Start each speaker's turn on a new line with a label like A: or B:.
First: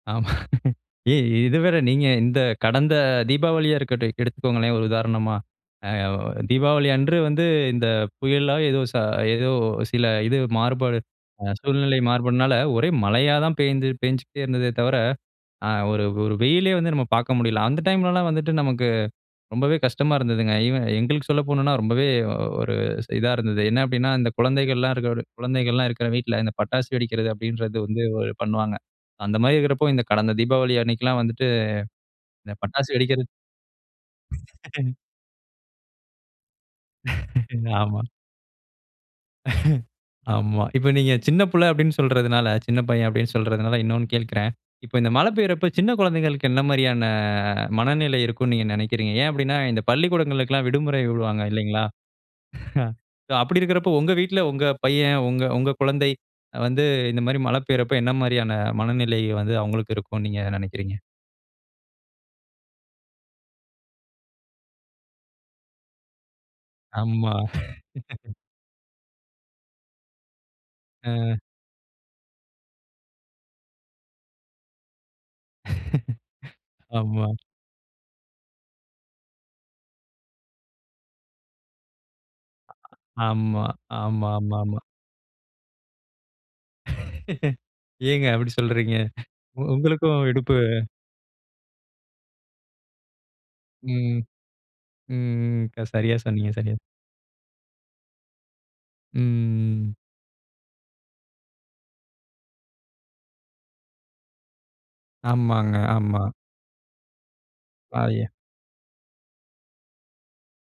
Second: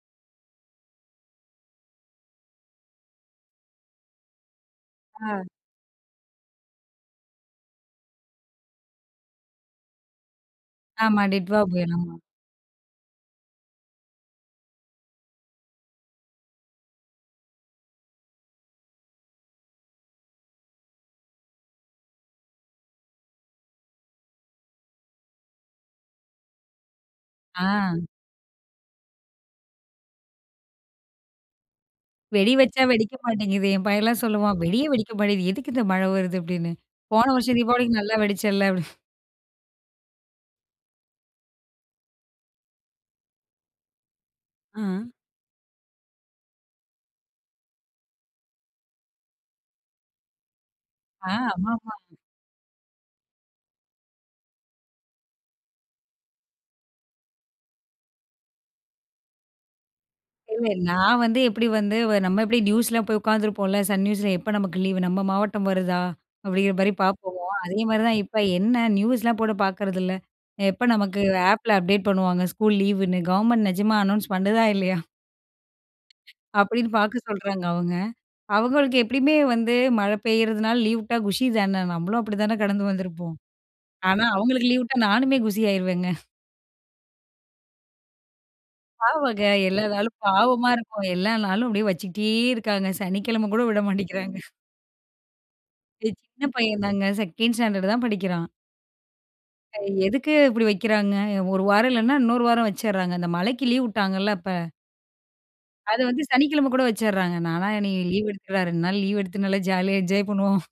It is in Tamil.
A: ஆமா, ஏ இத வேற நீங்க இந்த கடந்த தீபாவளியா இருக்கட்டும், எடுத்துக்கொங்களேன் ஒரு உதாரணமா
B: ஆ.
A: தீபாவளி அன்று வந்து இந்த புயல்லா ஏதோ ச ஏதோ சில இது மாறுபாடு
B: ஆமா, டிட்வா புயல்,
A: சூழ்நிலை
B: ஆமா.
A: மாறுபாடுனால ஒரே மழையா தான் பெய்து பெஞ்சுகிட்டே இருந்ததே தவிர, ஆ, ஒரு ஒரு வெயிலே வந்து நம்ம பார்க்க முடியல. அந்த டைம்லலாம் வந்துட்டு நமக்கு ரொம்பவே கஷ்டமா இருந்ததுங்க. ஈவன் எங்களுக்கு சொல்ல போணும்னா ரொம்பவே ஒரு இதா இருந்தது. என்ன அப்படின்னா, இந்த குழந்தைகள்லாம் இருக்கிற குழந்தைகள்லாம் இருக்கிற வீட்ல இந்த பட்டாசு வெடிக்கிறது
B: ஆ.
A: அப்படின்றது வந்து பண்ணுவாங்க. அந்த மாதிரி இருக்கிறப்போ இந்த கடந்த தீபாவளி அன்னைக்குலம் வந்துட்டு
B: வெடி
A: இந்த
B: வச்சா
A: பட்டாசு
B: வெடிக்க
A: வெடிக்கிறது
B: மாட்டேங்குது. என் பையன்லா சொல்லுவான், "வெடியே வெடிக்க மாட்டேங்குது, எதுக்கு இந்த மழ வருது." அப்பிடின்னு போன வருஷம் தீபாவளிக்கு
A: ஆமா.
B: நல்லா வெடிச்சல்ல அப்படி.
A: ஆமா. இப்ப நீங்க சின்ன பிள்ள அப்படினு சொல்றதுனால, சின்ன பையன் அப்படினு சொல்றதுனால இன்னொன்னு கேட்கிறேன். இப்போ இந்த
B: அ.
A: மழை பெய்யும்போது சின்ன குழந்தைகளுக்கு என்ன மாரியான மனநிலை இருக்கும்னு நீங்க நினைக்கிறீங்க. ஏன் அப்படினா இந்த பள்ளிக்கூடங்களுக்கெல்லாம் இந்த விடுமுறை
B: ஆ,
A: விடுவாங்க இல்லைங்களா?
B: ஆமாமா.
A: அப்படி இருக்கிறப்போ உங்க வீட்ல உங்க பையன், உங்க உங்க குழந்தை வந்து இந்த மாரி மழை பெய்யுறப்ப என்ன மாரியான மனநிலை வந்து அவங்களுக்கு இருக்குனு நீங்க
B: இல்ல,
A: நினைக்கிறீங்க?
B: நான் வந்து எப்படி வந்து நம்ம எப்படி நியூஸ்லா போய் உட்காந்துருப்போம்ல, சன் நியூஸில எப்ப நமக்கு லீவ் நம்ம மாவட்டம் வருதா அப்படிங்கிற மாரி
A: ஆமா.
B: பார்ப்போம். அதே மாதிரி தான் இப்ப என்ன நியூஸ்லாம் போட்டு பார்க்குறதில்ல, எப்ப நமக்கு
A: ஆ.
B: ஆப்ல அப்டேட் பண்ணுவாங்க ஸ்கூல் லீவுன்னு கவர்மெண்ட் நிஜமா அனோன்ஸ் பண்ணுதா இல்லையா? அப்படின்னு பார்க்க
A: ஆமா.
B: சொல்றாங்க அவங்க. அவங்களுக்கு எப்படியுமே வந்து மழ பெய்யிறதுனால லீவ் விட்டா, குஷி தானே நம்மளும் அப்படி தானே கடந்து வந்திருப்போம்.
A: ஆமா,
B: ஆனா, அவங்களுக்கு
A: ஆமாமாமா.
B: லீவ் விட்டா நானுமே குஷி ஆகிடுவேங்க.
A: ஏங்க அப்படி சொல்றீங்க?
B: பாவங்க. எல்லா நாளும்
A: உங்களுக்கும் விடுப்பு.
B: பாவமா இருக்கும். எல்லா நாளும் அப்படியே வச்சுட்டே இருக்காங்க. சனிக்கிழம கூட விட
A: ம்,
B: மாட்டேங்கிறாங்க.
A: ம். சரியா,
B: சின்ன
A: சொன்னீங்க சரியா.
B: பையன் தாங்க 2 ஸ்டாண்டர்ட் தான் படிக்கிறான்.
A: ம்.
B: எதுக்கு இப்படி வக்கிறாங்க? ஒரு வாரம் இல்லைன்னா, இன்னொரு வாரம் வச்சிறாங்க இந்த மழைக்கு லீவ் விட்டாங்கல்ல அப்ப.
A: ஆமாங்க,
B: அது
A: ஆமா.
B: வந்து சனிக்கிழமை கூட வச்சிடுறாங்க. நான்லாம் இன்னைக்கு லீவ்
A: ஆய.
B: எடுத்துக்கடா, 2 நாள் லீவ் எடுத்து நல்லா ஜாலியா என்ஜாய் பண்ணுவோம்.